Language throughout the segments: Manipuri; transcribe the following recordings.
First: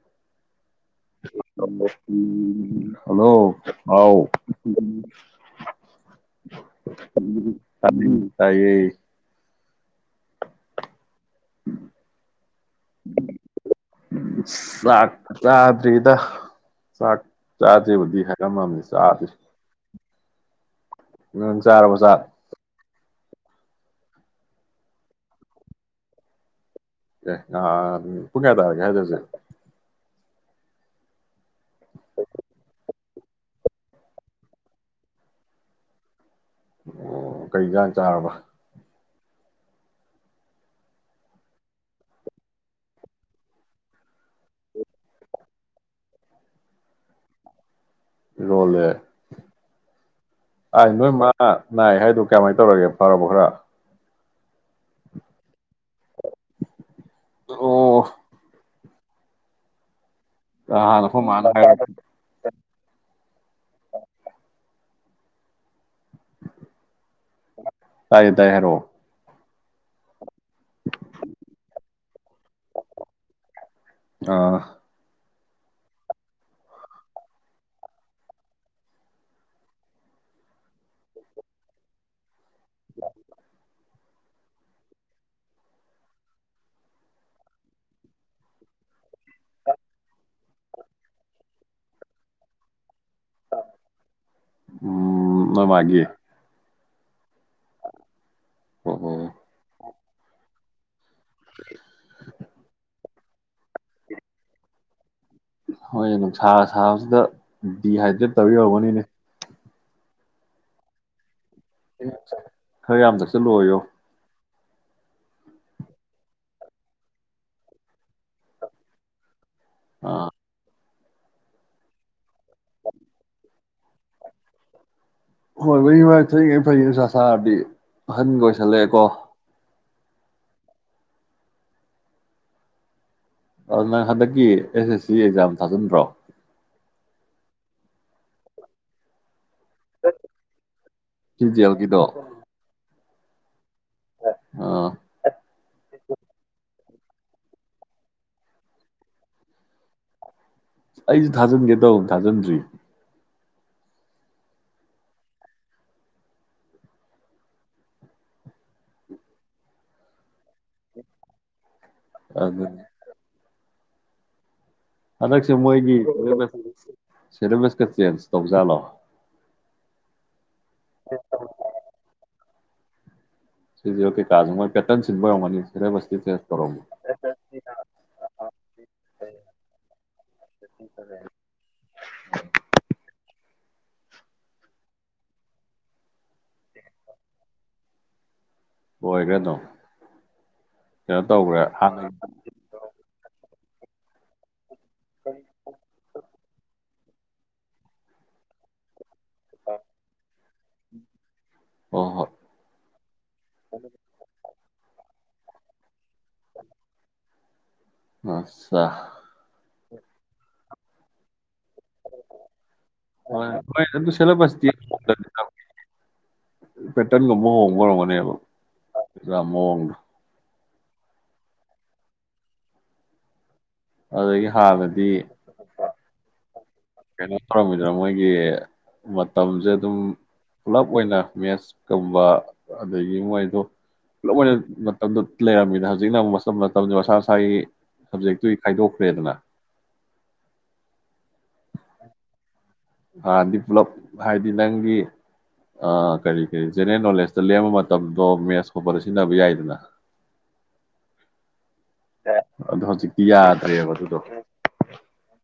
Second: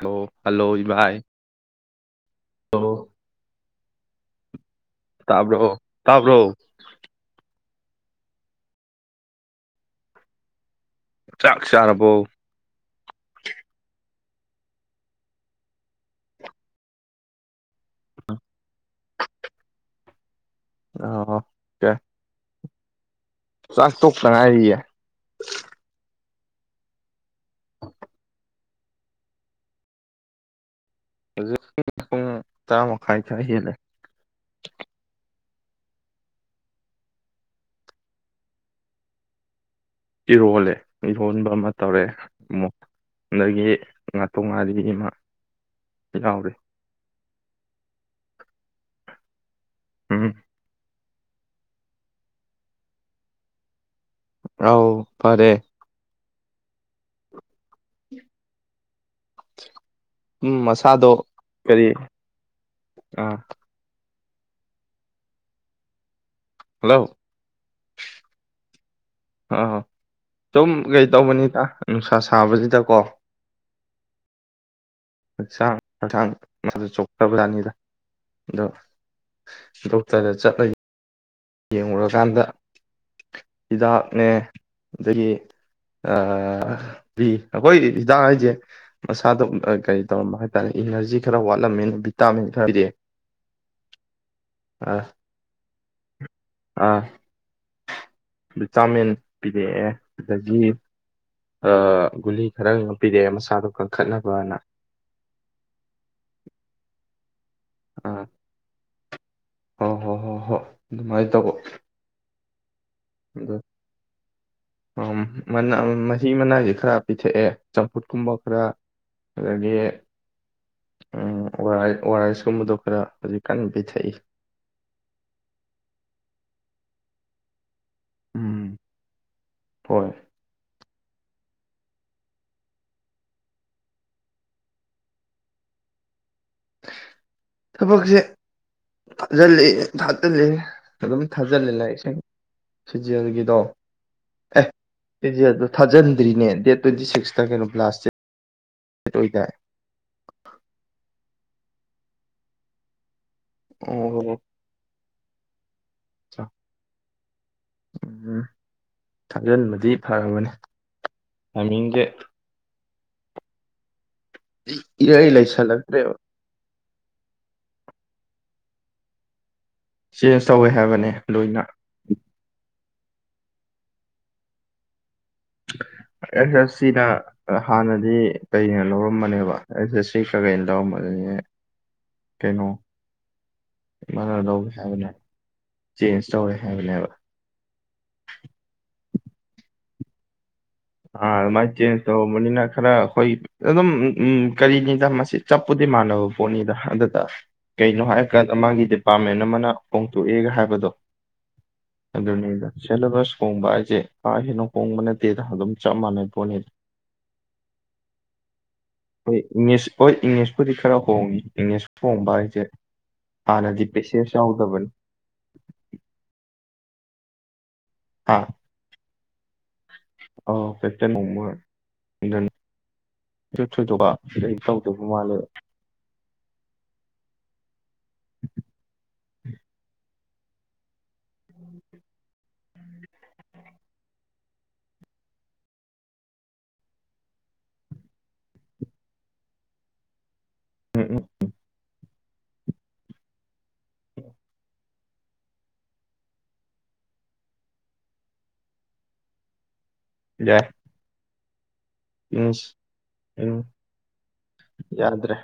ꯍꯜꯂꯣ ꯍꯜꯂꯣ ꯏꯚꯥꯏ ꯍꯜꯂꯣ ꯎꯝ ꯍꯜꯂꯣ ꯑꯥꯎ ꯇꯥꯕ꯭ꯔꯣ ꯇꯥꯕ꯭ꯔꯣ ꯇꯥꯢꯌꯦ ꯇꯥꯢꯌꯦ ꯆꯥꯛ ꯆꯥꯔꯕꯣ ꯆꯥꯛ ꯆꯥꯗ꯭ꯔꯤꯗ ꯆꯥꯛ ꯆꯥꯖꯦꯕꯨꯗꯤ ꯍꯥꯏꯔꯝꯃꯕꯅꯤ ꯆꯥꯗ꯭ꯔꯤ ꯑꯣ ꯎꯝ ꯑꯣꯀꯦ ꯆꯥꯔꯕꯣ ꯆꯥꯛ ꯆꯥꯛ ꯇꯣꯛꯇ ꯉꯥꯏꯔꯤꯌꯦ ꯑꯦ ꯑ ꯀꯨ ꯀꯌꯥ ꯊ ꯌꯥꯦꯗꯁꯦ ꯇꯥꯃ ꯈꯥꯏ ꯈꯔ ꯍꯦꯂꯦ ꯑꯣ ꯀꯩꯖꯥꯡ ꯆꯥꯔꯕ ꯏꯔꯣꯜꯂꯦ ꯏꯔꯣꯟꯕ ꯑꯃ ꯇꯧꯔꯑꯦ ꯑꯃ ꯑꯗꯒꯤ ꯉꯥꯇꯣꯛ ꯉꯥꯔꯤ ꯑꯃ ꯌꯥꯎꯔꯤ ꯏꯔꯣꯜꯂꯦ ꯎꯝ ꯑ ꯅꯣꯏ ꯃꯥ ꯅꯥꯏ ꯍꯥꯏꯗꯣ ꯀꯃꯥꯏꯅ ꯇꯧꯔꯒꯦ ꯐꯥꯎꯔꯕ ꯈꯔ ꯑꯥꯎ ꯐꯔꯦ ꯑꯣ ꯎꯝ ꯅꯍꯥꯟ ꯃꯁꯥꯗꯣ ꯑꯈꯣꯢ ꯃꯥꯅ ꯍꯥꯏ ꯀꯔꯤ ꯑꯥ ꯍꯜꯂꯣ ꯇꯥꯏꯌꯦ ꯇꯥꯢꯌꯦ ꯍꯥꯢꯔꯛꯔꯣ ꯑ ꯁꯨꯝ ꯀꯩ ꯇꯧꯕꯅꯤꯗ ꯅꯨꯡꯁꯥ ꯁꯥꯕꯁꯤꯗꯀꯣ ꯑꯥ ꯍꯛꯆꯥꯡ ꯍꯛꯁꯥꯡ ꯃꯥꯁꯨ ꯆꯣꯛꯈ꯭ꯔꯕꯖꯥꯠꯅꯤꯗ ꯑꯗꯣ ꯗꯣꯛꯇꯔꯗ ꯆꯠꯂꯒ ꯌꯦꯡꯨꯔꯀꯥꯟꯗ ꯍ ꯍꯤꯗꯥꯛꯅꯦ ꯑꯗꯒꯤ ꯑ ꯕꯤ ꯑꯩꯈꯣꯏ ꯍꯤꯗꯥꯛ ꯍꯥꯏꯁꯦ ꯃꯁꯥꯗ ꯀꯔꯤ ꯇꯧꯔꯝꯕ ꯍꯥꯏꯇꯥꯔꯦ ꯏꯅꯔꯖꯤ ꯈꯔ ꯋꯥꯠꯂꯝꯃꯦꯅ ꯚꯤꯇꯥꯃꯤꯟ ꯈꯔ ꯄꯤꯔꯛꯑꯦ ꯎꯝ ꯅꯣꯢꯃꯥꯒꯤ [inaudible] ꯑꯥ ꯑꯗꯨ ꯑꯣ ꯆꯥꯃꯤꯟ ꯑꯣ ꯄꯤꯔꯛꯑꯦ ꯗꯒꯤ ꯑꯒꯨ ꯈꯔ ꯄꯤꯔꯛꯑꯦ ꯃꯁꯥꯗꯣ ꯀꯟꯈꯠꯅꯕꯅ ꯍꯣꯏ ꯑꯗꯨꯝ ꯁꯥꯔ ꯁꯥꯕꯁꯤꯗ ꯗꯤ ꯍꯥꯏꯗꯤꯦꯠ ꯇꯧꯤꯔꯧꯕꯅꯤꯅꯦ ꯍ ꯍꯣꯏ ꯍꯣ ꯍꯣꯏ ꯑꯗꯨꯃꯥꯏꯅ ꯇꯧꯕ [inaudible] ꯈꯔ ꯌꯥꯝꯗꯛ ꯑꯗꯣ ꯆꯠꯂꯣꯏꯌꯣ ꯃꯍꯤ ꯃꯅꯥꯏꯁꯦ ꯈꯔ ꯄꯤꯊꯛꯑꯦ ꯆꯝꯐꯨꯠꯀꯨꯝꯕ ꯈꯔ ꯑꯗꯨꯗꯒꯤꯗꯒꯤ ꯑꯥ ꯎ ꯑꯣꯔꯥꯏꯁꯀꯨꯝꯕꯗꯣ ꯈꯔ ꯍꯧꯖꯤꯛ ꯀꯟꯅ ꯄꯤꯊꯛꯏ ꯍꯣꯏ ꯋꯥꯔꯤ ꯋꯥ ꯐꯉꯩ ꯐꯩ ꯁ ꯁꯥꯔꯗꯤ ꯑꯍꯟꯒ ꯑꯣꯏꯁꯜꯂꯛꯑꯦꯀꯣ ꯍꯣꯏꯣꯏ ꯅꯪ ꯍꯟꯗꯛꯀꯤ ꯑꯦꯁ ꯑꯦꯁ ꯁꯤ ꯑꯦꯛꯖꯥꯝ ꯊꯥꯖꯤꯟꯕ꯭ꯔꯣ ꯊꯕꯛꯁꯦ ꯊꯥꯖꯤꯜꯂꯤ ꯊꯥꯖꯤꯜꯂꯤ ꯑꯗꯨꯝ ꯁꯤ ꯖꯤ ꯊꯥꯖꯤꯂꯦ ꯑꯦꯜꯒꯤꯗꯣ ꯂꯥꯏꯁꯤꯡ ꯁꯤꯖꯦꯜꯒꯤꯗꯣ ꯑꯥ ꯑꯦꯗ ꯊꯥꯖꯟ ꯭ꯔꯤꯅꯦ ꯗꯦꯠ ꯇ꯭ꯋꯦꯟꯇꯤ ꯁꯤꯛꯁꯇ ꯀꯩꯅꯣꯥꯁ ꯑꯣꯏ ꯑꯩꯁꯨ ꯊꯥꯖꯤꯟꯒꯦ ꯇꯧꯕ ꯊꯥꯖꯤꯟꯗ꯭ꯔꯤ ꯑꯣ ꯍ ꯎꯝ ꯊꯥꯖꯤꯟꯕꯗꯤ ꯐꯒꯅꯤꯃꯤꯡ ꯑꯗꯨ ꯏꯔꯩ ꯑꯗꯁ ꯃꯣꯏꯒꯤ ꯂꯩꯁꯜꯂꯛꯇ꯭ꯔꯦꯕ ꯁꯦꯂꯦꯕꯁꯀ ꯆꯦꯟꯖ ꯇꯧꯖꯥꯜꯂꯣ ꯁꯤꯦꯦ ꯇꯧꯋꯦ ꯍꯥꯏꯕꯅꯦ ꯂꯣꯏꯅ ꯁꯤꯦ ꯀꯥꯖꯃ ꯄꯦꯇꯟ ꯑꯦꯗꯁ꯭ꯔꯦꯁꯁꯤꯅ ꯍꯥꯟꯅꯗꯤ ꯀꯩꯅꯣ ꯂꯧꯔꯝꯕꯅꯦꯕ ꯑꯦꯗꯁ꯭ꯔꯦꯁꯁꯤ ꯈꯒꯩꯅ ꯂꯧꯔꯝꯕꯗꯨꯅꯤ ꯀꯩꯅꯣ ꯃꯅ ꯂꯧꯒꯦ ꯍꯥꯏꯕꯅꯦ ꯆꯦꯟꯖ ꯇꯧꯋꯦ ꯍꯥꯏꯕꯅꯦꯕ ꯍꯣꯏꯒꯗꯣ ꯑꯥ ꯃꯥꯥꯏ ꯆꯦ ꯃꯅꯤꯅꯥ ꯈꯔ ꯍꯣꯏ ꯑꯗꯨ ꯑꯗꯨꯝ ꯎꯝ ꯀꯔꯤꯅꯤꯗ ꯃꯁꯤ ꯆꯞꯄꯨꯗꯤ ꯃꯥꯟꯅꯕ ꯄꯣꯠꯅꯤꯗ ꯑꯗ ꯀꯩꯅꯣ ꯍꯥꯏꯔ ꯀꯥꯟꯗ ꯃꯥꯒꯤꯗꯤ ꯄꯥꯔꯃꯦꯟ ꯑꯃꯅ ꯍꯣꯡꯇꯣꯛꯑꯦꯒ ꯍꯥꯏꯕꯗꯣ ꯍꯣꯏ ꯍꯣꯏ ꯑꯗꯨꯅꯤꯗ ꯁꯦꯂꯦꯕꯁ ꯍꯣꯡꯕ ꯍꯥꯏꯁꯦ ꯀꯥ ꯍꯦꯟꯅꯣ ꯍꯣꯡꯕ ꯑꯗꯨꯝ ꯆꯥ ꯃꯅ ꯄꯅꯤꯔ ꯑꯆꯥ ꯏꯪꯂꯤꯁ ꯍꯣꯏ ꯏꯪꯂꯤꯁꯄꯨꯗꯤ ꯈꯔ ꯍꯣꯡꯏꯤ ꯏꯪꯅꯦꯁꯨ ꯐꯣꯡꯕ ꯑꯩꯁꯦ ꯍꯣꯏ ꯍꯣꯏ ꯍꯥꯟꯅꯗꯤꯗꯤ ꯑꯗꯨ ꯁꯦꯂꯦꯕꯁꯇꯤ ꯄꯦꯁꯦꯁꯨꯥꯎꯖꯕꯅꯤ ꯄꯦꯇꯅ ꯉꯃꯣꯡ ꯃꯔꯣꯔ ꯃꯅꯤꯕ ꯃꯑꯣꯣꯡ ꯑ ꯐꯦꯇ ꯃꯃ ꯊꯨꯗꯕ ꯑꯗꯒꯤ ꯀ ꯇꯧꯗꯕ ꯍꯥꯟꯅꯗꯤ ꯃꯥꯜꯂꯦꯕ ꯀꯩꯅꯣ ꯇꯧꯔꯝꯃꯤꯗꯅ ꯃꯣꯏꯒꯤ ꯃꯇꯝꯁꯦ ꯑꯗꯨꯝ ꯄꯨꯂꯞ ꯑꯣꯏꯅ ꯁꯀꯕ ꯑꯗꯨꯗꯒꯤ ꯃꯣꯏꯗꯣ ꯄꯨꯂꯞ ꯑꯣꯏꯅ ꯃꯇꯝꯗꯨ ꯂꯩꯔꯝꯃꯤꯗ ꯍꯧꯖꯤꯛꯅ ꯑꯃꯨꯛ ꯃꯇꯝ ꯃꯇꯝꯗꯨ ꯃꯁꯥ ꯃꯁꯥꯒꯤ ꯁꯕꯖꯦꯛꯇꯨꯒꯤ ꯈꯥꯏꯗꯣꯛꯈ꯭ꯔꯦꯗꯅ ꯎꯝ ꯎꯝ ꯑ ꯄꯨꯂꯞ ꯍꯥꯏꯗꯤ ꯅꯪꯒꯤ ꯑꯥ ꯀꯔꯤ ꯀꯔꯤ ꯖꯦꯅꯔꯦꯜ ꯅꯣꯂꯦꯖꯇ ꯂꯦꯝꯝꯕ ꯃꯇꯝꯗꯣ ꯃꯦꯠꯁ ꯈꯣꯄꯗ ꯁꯤꯖꯤꯟꯅꯕ ꯌꯥꯏꯗꯅ ꯌꯥꯏ ꯗ ꯏꯪꯂꯤꯁ ꯆ ꯀ ꯌꯥ ꯎꯝ ꯇꯔ ꯑꯗꯨꯗ ꯌꯥꯗ꯭ꯔꯦ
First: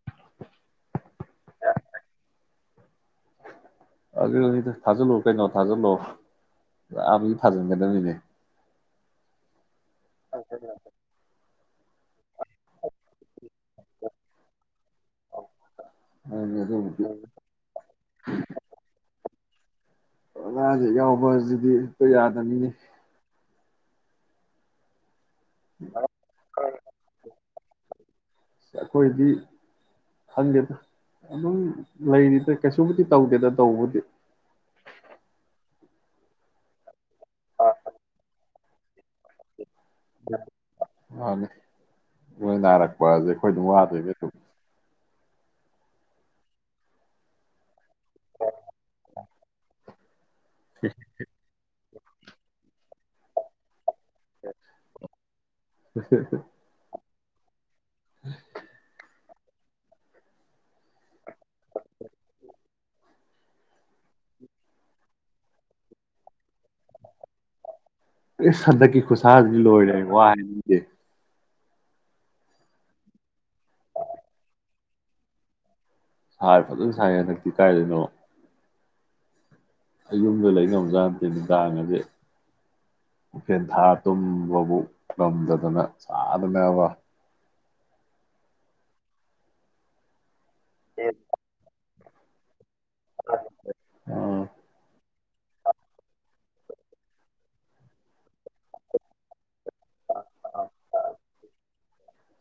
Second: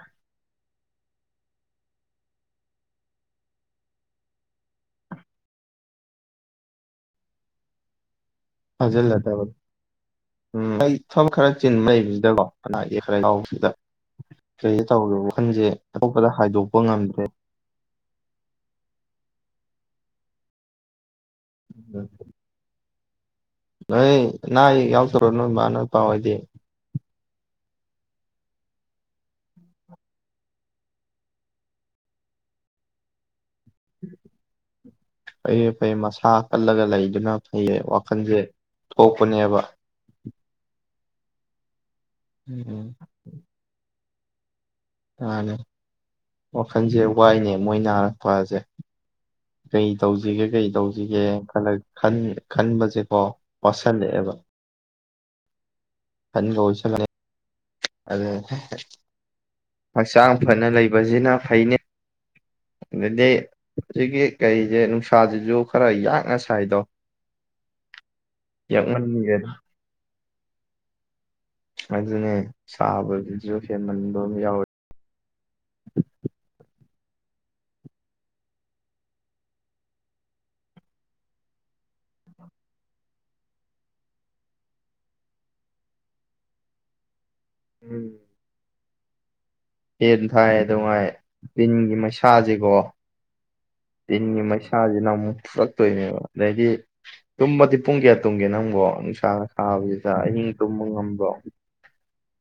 ꯌꯥ ꯑꯗꯨ ꯊꯥꯖꯤꯜꯂꯎ ꯀꯩꯅꯣ ꯊꯥꯖꯤꯜꯂꯛꯎ ꯑꯥ ꯊꯥꯖꯤꯟꯒꯗꯕꯅꯤꯅꯦ ꯍꯖꯤꯜ ꯂ ꯇꯕ ꯎ ꯏ ꯊꯝ ꯈꯔ ꯆꯤꯟ ꯃꯩꯕꯁꯤꯗꯀꯣ ꯀꯅꯥꯒꯤ ꯈꯔꯒꯥꯎꯁꯤꯗ ꯀꯔꯤꯗ ꯇꯧꯔꯤꯒꯦ ꯋꯥꯈꯟꯁꯦ ꯑꯇꯣꯞꯄꯗ ꯑꯗꯨꯅꯤ ꯍꯥꯏꯗꯣꯛꯄ ꯑꯗꯨꯕꯨꯗꯤ ꯉꯝꯗ꯭ꯔꯦ ꯑꯣꯒ ꯍꯣꯏꯖꯤꯗꯤꯣꯏ ꯌꯥꯗꯅꯤꯅꯦ ꯅꯣꯏ ꯅ ꯨꯔꯅ ꯃ ꯄꯋꯥꯗꯤ ꯑꯩꯈꯣꯏꯗꯤ ꯈꯪꯒꯦꯗ ꯑꯗꯨꯝ ꯂꯩꯔꯤꯗ ꯀꯩꯁꯨꯃꯗꯤ ꯇꯧꯗꯦꯗ ꯇꯧꯧꯕꯗꯤ ꯑꯩꯣꯏ ꯃꯁꯥ ꯀꯜꯂꯒ ꯂꯩꯗꯨꯅ ꯐꯩꯌꯦ ꯋꯥꯈꯜꯁꯦ ꯊꯣꯛꯄꯅꯦꯕ ꯑꯦ ꯂꯣꯏ ꯎꯝ ꯅꯥꯔꯛꯄꯁꯦ ꯑꯩꯈꯣꯏ ꯑꯗꯨꯝ ꯋꯥꯗꯣꯏ ꯃꯥꯅꯦ ꯋꯥꯈꯜꯁꯦ ꯋꯥꯏꯅꯦ ꯃꯣꯏꯅꯔ ꯐꯖꯦ ꯀꯩ ꯁꯤꯒꯦ ꯀꯩ ꯇꯧꯁꯤꯒꯦꯅ ꯈꯜꯂꯒꯦ ꯈꯟꯕꯁꯦꯀꯣ ꯄꯁ ꯁꯟꯗꯦꯕ ꯀꯅꯤ ꯀꯣꯜꯁ ꯑꯗꯦ ꯍꯛꯆꯥꯡ ꯐꯅ ꯂꯩꯕꯁꯤꯅ ꯐꯩꯅꯤ ꯑꯗꯨꯗꯒꯤ ꯍꯧꯖꯤꯛꯀꯤ ꯀꯩꯁꯦ ꯅꯨꯡꯁꯥꯁꯤꯁꯨ ꯈꯔ ꯌꯥꯡꯅ ꯁꯥꯏꯗꯣ ꯑꯩ ꯁꯗꯛꯀꯤ ꯌꯥꯛꯃꯟꯒꯦꯗ ꯈꯨꯨꯁꯍꯥꯁꯒꯤ ꯂ ꯍꯥꯏ ꯋꯥꯗꯦ ꯑꯗꯨꯅꯦ ꯁꯥꯕꯗꯨꯁꯨ ꯍꯦꯟꯃꯟꯕ ꯑꯃ ꯌꯥꯎꯋꯤ ꯁꯥꯔ ꯐꯖꯅ ꯁꯥꯏꯉꯦ ꯍꯟꯗꯛꯇꯤ ꯀꯥꯏꯗꯣꯏꯅꯣ ꯑꯩ ꯌꯨꯝꯗ ꯂꯩꯅꯕꯖꯥꯠꯠꯇꯦ ꯅꯨꯡꯗꯥꯡꯉꯗꯤ ꯎꯐꯦꯟ ꯊꯥ ꯇꯨꯝꯕꯕꯨ ꯉꯝꯗꯗꯅ ꯆꯥꯗꯅꯕ ꯎꯝ ꯍꯦꯟ ꯊꯥꯏ ꯅꯨꯡꯉꯥꯏ ꯒꯤ ꯃꯩꯁꯁꯤꯦꯀꯣ ꯑ ꯁꯤꯟꯅꯤ ꯃꯥꯏ ꯁꯖꯤ ꯅ ꯑꯃꯨ ꯐꯨꯔꯛꯇꯣꯏꯅꯦꯕ ꯑꯗꯩꯗꯤ ꯇꯨꯝꯃꯗꯤ ꯄꯨꯡ ꯀꯌꯥ ꯇꯨꯝꯒꯦ ꯅꯪꯨꯀꯣ ꯅꯨꯡꯁꯥ ꯁꯥꯕꯁꯤꯗ ꯑꯍꯤꯡ ꯇꯨꯝꯕ ꯉꯝꯕ꯭ꯔꯣ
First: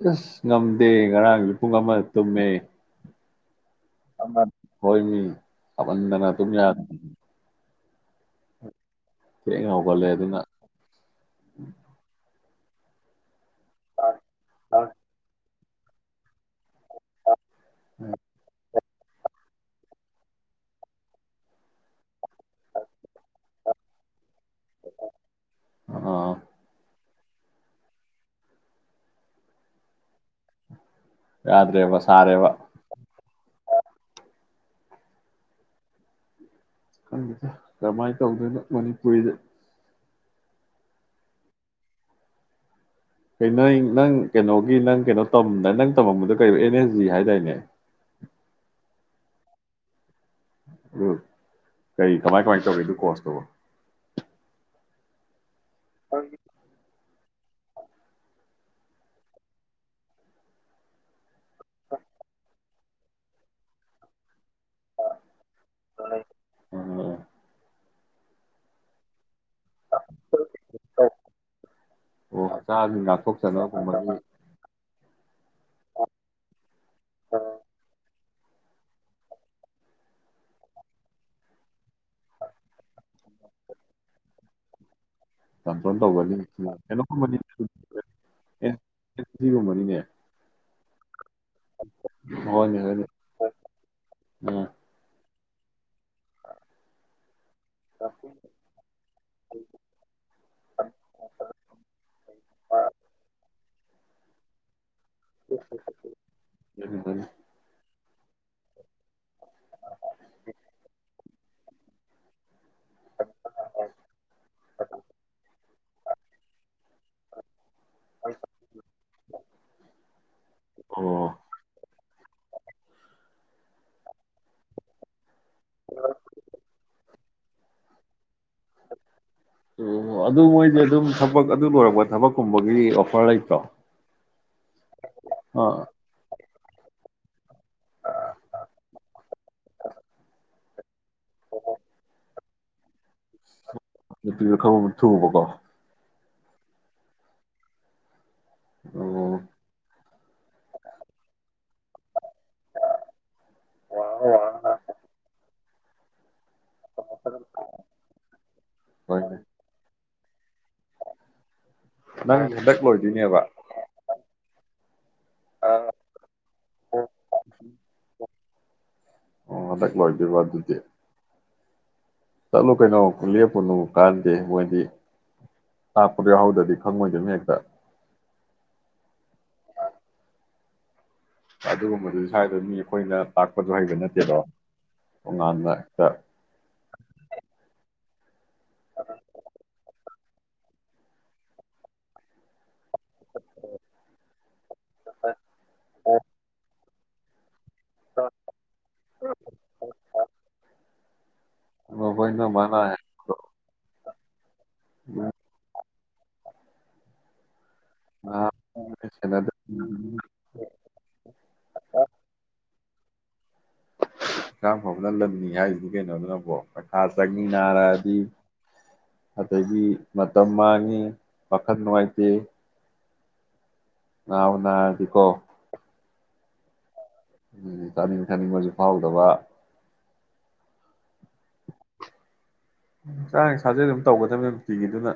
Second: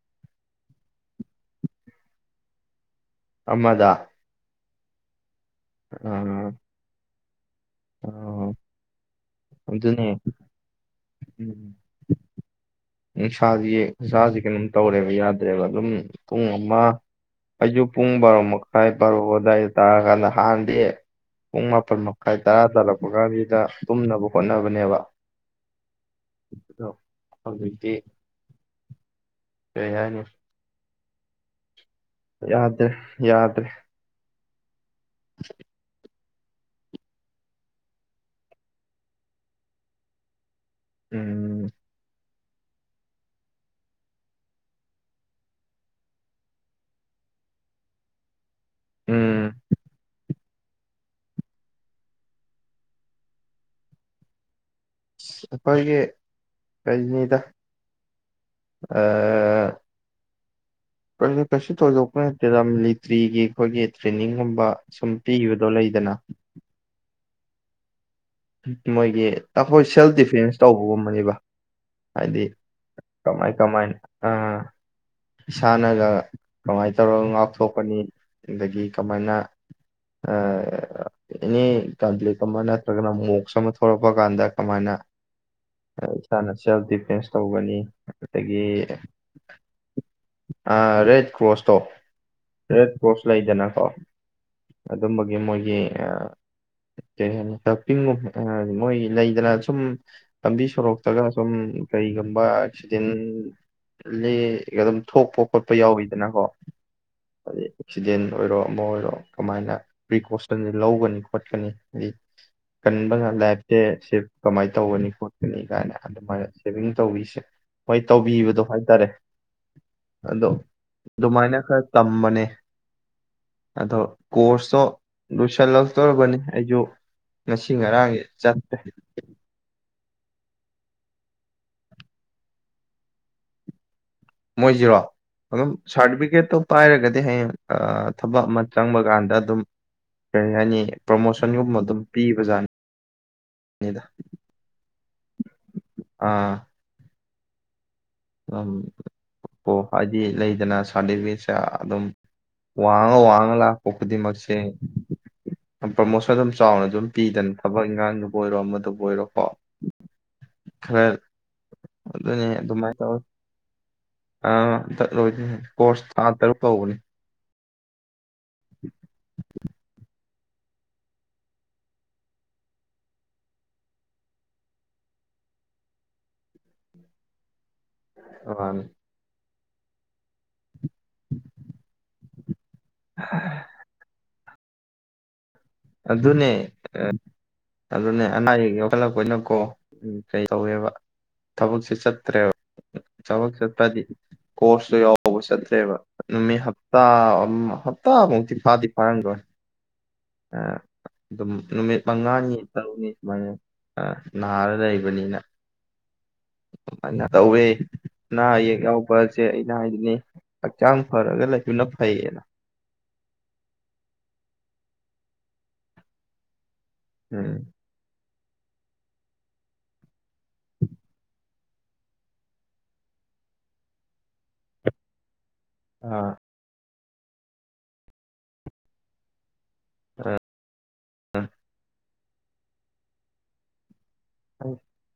ꯑꯁ ꯉꯝꯗꯦ ꯉꯔꯥꯡ ꯄꯨꯡ ꯑꯃ ꯇꯨꯝꯃꯦ ꯑꯃꯗ ꯍꯣꯏꯅꯤ ꯑꯗꯅ ꯇ ꯑ ꯀꯀꯜꯂꯦ ꯑꯗꯨ ꯑꯗꯨꯅ ꯑꯦ ꯁꯥꯁꯤ ꯁꯥꯁꯤ ꯀꯩꯅꯣꯝ ꯇꯧꯔꯦꯕ ꯌꯥꯗꯦ ꯑꯗꯨꯒ ꯑꯗꯨꯝ ꯄꯨꯡ ꯑꯃ ꯑꯌꯨꯛ ꯄꯨꯡ ꯕꯥꯔꯣꯃꯨꯛ ꯈꯥꯏ ꯄꯥꯔꯛ ꯑꯗꯥꯋꯥꯏꯗ ꯇꯥꯔꯀꯥꯟꯗ ꯍꯥꯟꯅꯗꯤ ꯄꯨꯡ ꯃꯥꯄꯟ ꯃꯈꯥꯏ ꯇꯔꯥ ꯇꯥꯜꯂꯛꯄ ꯀꯥꯟꯁꯤꯗ ꯇꯨꯝꯅꯕ ꯍꯣꯠꯅꯕꯅꯦꯕ ꯑꯥ ꯑꯛꯇꯗꯤ ꯌꯥꯅ ꯌꯥꯗ꯭ꯔꯦꯕꯁ ꯌꯥꯗ꯭ꯔꯦ ꯌꯥꯗ꯭ꯔꯦ [unintelligible] ꯈꯪꯗꯦꯗ ꯀꯔꯃꯥꯏ ꯇꯧꯗꯣꯏꯅꯣ ꯃꯅꯤꯄꯨꯔꯤꯗ ꯎꯝ ꯀꯩ ꯅꯪ ꯅꯪ ꯀꯦꯅꯣꯒꯤ ꯅꯪ ꯀꯦꯅꯣ ꯇꯝꯗꯥ ꯅꯪ ꯇꯝꯃꯝꯕꯗꯨ ꯀꯩꯕ ꯑꯦꯝ ꯑꯦꯁ ꯖꯤ ꯍꯥꯏꯗꯥꯏꯅꯦ ꯎꯝ ꯒꯨꯠ ꯀꯔꯤ ꯀꯃꯥꯏ ꯀꯃꯥꯏ ꯇꯧꯒꯦ ꯑꯗꯨ ꯀꯣꯔꯁꯇꯨꯕꯣ [unintelligible] ꯈꯣꯏꯒꯤ ꯑ, ꯔꯖꯅꯤꯗ ꯑꯥ [unintelligible] ꯀꯩꯁꯨ ꯊꯣꯏꯗꯣꯛꯄ ꯅꯠꯇꯦꯗ ꯃꯤꯂꯤꯇ꯭ꯔꯤꯒꯤ ꯈꯣꯏꯒꯤ ꯇ꯭ꯔꯦꯅꯤꯡꯒꯨꯝꯕ ꯁꯨꯝ ꯄꯤꯒꯤꯕꯗꯣ ꯂꯩꯗꯅ ꯃꯣꯏꯒꯤ ꯇꯈꯣꯏ ꯁꯦꯜꯐ ꯗꯤꯐꯦꯟꯁ ꯇꯧꯕꯒꯨꯝꯕꯅꯤꯕ ꯍꯥꯏꯗꯤ ꯑꯣ ꯍꯛꯆꯥꯡ ꯀꯃꯥꯏ ꯀꯃꯥꯏꯅ ꯉꯥꯛꯊꯣꯛꯆꯅꯕꯒꯨꯝꯕꯒꯤ ꯑ ꯏꯁꯥꯅꯒ ꯀꯃꯥꯏ ꯇꯧꯔ ꯉꯥꯛꯊꯣꯛꯀꯅꯤ ꯑꯗꯒꯤ ꯀꯃꯥꯏꯅ ꯑꯥ ꯑꯦꯅꯤ ꯀꯟꯐꯂꯤꯛ ꯑꯃ ꯅꯠꯇ꯭ꯔꯒꯅ ꯃꯣꯛꯁ ꯑꯃ ꯊꯣꯛꯂꯛꯄ ꯀꯥꯟꯗ ꯀꯃꯥꯏꯅ ꯀꯟꯇ꯭ꯔꯣꯜ ꯇꯧꯒꯅꯤ ꯏꯁꯥꯅ ꯁꯦꯜꯐ ꯗꯤꯐꯦꯟꯁ ꯀꯩꯅꯣꯒꯨꯝꯕꯅꯤ ꯇꯧꯒꯅꯤ ꯑꯗꯒꯤ ꯑꯦ ꯁꯤꯒꯨꯝꯕꯅꯤꯅꯦ ꯑꯥ ꯔꯦꯠ ꯀ꯭ꯔꯣꯁꯇꯣ ꯍꯣꯏꯅꯦ ꯔꯦꯠ ꯍꯣꯏꯅꯦ ꯀ꯭ꯔꯣꯁ ꯂꯩꯗꯅꯀꯣ ꯑꯗꯨꯝꯕꯒꯤ ꯃꯣꯏꯒꯤ ꯑꯥ ꯀꯔꯤ ꯍꯥꯏꯅꯤ ꯄꯤꯡꯒꯨꯝ ꯃꯣꯏ ꯂꯩꯗꯅ ꯁꯨꯝ ꯂꯝꯕꯤ ꯁꯣꯔꯣꯛꯇꯒ ꯁꯨꯝ ꯀꯔꯤꯒꯨꯝꯕ ꯑꯦꯛꯁꯤꯗꯦꯟ [unintelligible] ꯊꯣꯛꯄ ꯈꯣꯠꯄ ꯌꯥꯎꯋꯤꯗꯅꯀꯣ ꯑꯥ ꯑꯗꯩꯩ ꯁꯤꯗꯦꯟ ꯑꯣꯏꯔꯣ ꯑꯃ ꯑꯣꯏꯔꯣ ꯀꯃꯥꯏꯅ ꯄ꯭ꯔꯤꯀꯣꯁꯟ ꯂꯧꯒꯅꯤ ꯐꯠꯀꯅꯤ ꯀꯟꯕꯅ ꯂꯥꯏꯐꯇꯦ ꯁꯦꯚ ꯀꯃꯥꯏ ꯇꯧꯒꯅꯤ ꯈꯣꯠꯀꯅꯤ ꯀꯥꯏꯅ ꯑꯗꯨꯃꯥꯏꯅ ꯁꯦꯚꯤꯡ ꯇꯧꯕꯤꯁꯦ ꯍꯣꯏ ꯇꯧꯕꯤꯕꯗꯣ ꯍꯥꯏ ꯇꯔꯦ ꯑꯗꯣ ꯑꯣ ꯑꯗꯨꯃꯥꯏꯅ ꯈꯔ ꯇꯝꯕꯅꯦ ꯑꯗꯣ ꯀꯣꯔꯁꯇꯣ ꯂꯣꯏꯁꯜꯂꯛꯇꯣꯔꯕꯅꯤ ꯑꯩꯖꯨ ꯉꯁꯤ ꯉꯔꯥꯡꯖꯦ ꯆꯠꯇꯦ ꯑꯣ ꯑꯗꯨ ꯃꯣꯏꯗꯤ ꯑꯗꯨꯝ ꯊꯕꯛ ꯑꯗꯨ ꯂꯣꯏꯔꯛꯄ ꯊꯕꯛꯀꯨꯝꯕꯒꯤ ꯑꯣꯐꯔ ꯂꯩꯇ꯭ꯔꯣ ꯃꯣꯏꯖꯤꯔꯣ ꯑꯗꯨꯝ ꯑꯥ ꯁꯥꯔꯗꯤꯕꯤꯒꯦꯠꯇꯣ ꯄꯥꯏꯔꯒꯗ ꯗꯤ ꯍꯌꯦꯡ ꯑꯥ ꯊꯕꯛ ꯑꯃ ꯆꯪꯕ ꯒꯥꯟꯗ ꯑꯗꯨꯝ ꯀꯔꯤ ꯍꯥꯏꯅꯤ ꯄ꯭ꯔꯣꯃꯣꯁꯟꯒꯨꯝ ꯑꯗꯨꯝ ꯄꯤ [unintelligible] [unintelligible] ꯊꯨꯕꯀꯣ ꯑꯥ ꯑꯝ ꯑꯣ ꯑꯣ [unintelligible] ꯂꯩꯗꯅ ꯁꯥꯔꯇꯤꯐꯤꯀꯦꯠꯁꯦ ꯑꯗꯨꯝ ꯋꯥꯉ ꯋꯥꯉ ꯂꯥ ꯄ ꯈꯨꯗꯤ ꯃꯁꯤꯦ ꯭ꯔꯃꯣ ꯑꯗꯨꯝ ꯆꯥꯎꯅ ꯑꯗꯨꯝ ꯄꯤꯗꯅ ꯊꯕꯛ ꯏꯪꯈꯥꯡꯗꯨꯕꯨ ꯑꯣꯏꯔꯣ ꯑꯃꯗꯨꯕꯨ ꯍꯣꯏꯅꯦ ꯑꯣꯏꯔꯣꯀꯣ ꯈꯔ ꯑꯗꯨꯅꯤ ꯅꯪꯒꯤ ꯍꯟꯗꯛ ꯑꯗꯨꯃꯥꯏꯅ ꯇꯧꯋꯤ ꯂꯣꯏꯗꯣꯏꯅꯦꯕ ꯑꯥ ꯑꯣ ꯀꯣꯔꯁ ꯊꯥ ꯇꯔꯨꯛ ꯇꯧꯕꯅꯤ [inaudible] ꯑꯗꯨꯗꯦ ꯆꯠꯂꯨ ꯀꯩꯅꯣ ꯂꯦꯞꯄꯨꯅꯨ ꯀꯥꯟꯗꯦ ꯃꯣꯏꯗꯤ ꯂꯥꯛꯄꯗ ꯌꯥꯎꯍꯧꯗ꯭ꯔꯗꯤ ꯈꯪꯉꯣꯏꯗꯅꯤ ꯍꯦꯛꯇ ꯑꯅꯤ ꯍꯥꯏ ꯑꯗꯨꯝ ꯑꯩꯈꯣꯏꯅ ꯇꯥꯛꯄꯁꯨ ꯍꯩꯕ ꯅꯠꯇꯦꯗꯣ ꯑꯣꯉꯗ ꯑꯗꯨꯅꯦ ꯑ ꯑꯗꯨꯅꯦ ꯑꯌꯦ ꯌꯈꯠꯂꯛꯄꯅ ꯀꯣ ꯎꯝ ꯀꯩ ꯇꯧꯋꯦꯕ ꯊꯕꯛꯁꯦ ꯆꯠꯇ꯭ꯔꯦꯕ ꯊꯕꯛ ꯆꯠꯄꯗꯤ ꯀꯣꯔꯁꯇꯨ ꯌꯥꯎꯕ ꯆꯠꯇꯂ꯭ꯔꯦꯕ ꯅꯨꯃꯤꯠꯞ ꯇ ꯍꯞꯇꯥꯃꯨꯛꯇꯤ ꯐꯥꯗꯤ ꯐꯥꯔꯝꯈꯣꯏ ꯑ ꯑꯗꯨꯝ ꯅꯨꯃꯤꯠ ꯍꯣꯏ ꯅꯣꯏ ꯃꯉꯥꯅꯤ ꯃꯥꯅ ꯇꯔꯨꯛꯅꯤ ꯍꯥꯏꯕꯗꯣ ꯁꯨꯃꯥꯏꯅ ꯑꯥ ꯅꯥꯥꯔ ꯂꯩꯕꯅꯤꯅ ꯃ ꯇꯧꯋꯦ ꯑꯅꯥ ꯑꯌꯦꯛ ꯌꯥꯎꯕꯁꯦ ꯑꯩꯅ ꯍꯥꯏꯗꯨꯅꯤ ꯁꯦꯟꯅꯗ꯭ꯔꯗꯤ ꯍꯛꯆꯥꯡ ꯐꯔꯒ ꯂꯩꯕꯅ ꯐꯩꯌꯦꯅ ꯈꯔꯥꯡ ꯐꯅ ꯂꯝꯅꯤ ꯍꯥꯏꯁꯤꯗꯤ ꯀꯩꯅꯣꯗꯕꯣ ꯄ ꯈꯥ ꯎꯝ ꯁꯃꯤꯅꯔꯥ ꯑꯗꯨ ꯑꯗꯒꯤ ꯃꯇꯝ ꯃꯥꯡꯉꯤ ꯋꯥꯥꯈꯜ ꯅꯨꯡꯉꯥꯏꯇꯦ ꯑꯗꯗꯤꯀꯣ ꯑꯥ ꯎ ꯆꯥꯅꯤꯡꯕ ꯊꯥꯅꯤꯡꯕꯁꯨ ꯐꯥꯎꯗꯕ ꯑꯝ ꯎꯝ ꯆꯥꯡ ꯁꯥꯖꯦ ꯑꯗꯨꯝ ꯇꯧꯒꯗꯕꯅꯤ ꯅꯨꯡꯇꯤꯒꯤ ꯑꯗꯨꯅ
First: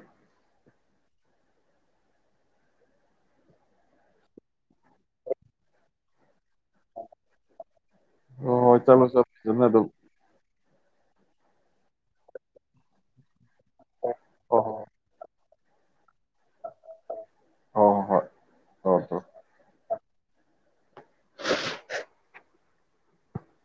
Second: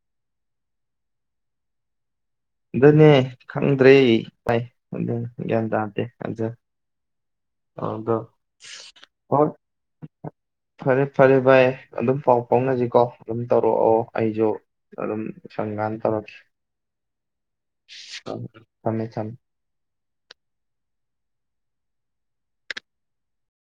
ꯑꯗꯨꯅꯦ ꯈꯪꯗ꯭ꯔꯦ ꯚꯥꯏ ꯑꯗꯨꯅꯤ ꯒ꯭ꯌꯥꯟ ꯇꯥꯗꯦ ꯑꯗꯨ ꯑꯗꯣ ꯍ ꯆꯠꯣ ꯆꯠ ꯍꯣꯏ ꯆ ꯇ ꯐꯔꯦ ꯐꯔꯦ ꯚꯥꯏ ꯑꯗꯨꯝ ꯄꯥꯎ ꯐꯥꯎꯅꯁꯤꯀꯣ ꯑꯗꯨꯝ ꯇꯧꯔꯛꯑꯣ ꯑꯩꯁꯨ ꯍꯣꯏ ꯍꯣꯏ ꯑꯗꯨꯝ ꯁꯪꯀꯥꯟ ꯇꯧꯔꯀꯦ ꯍꯣꯏ ꯍꯣꯏ ꯍꯣꯏ ꯍꯣꯏ ꯁꯃꯦ ꯍꯣꯏ ꯁ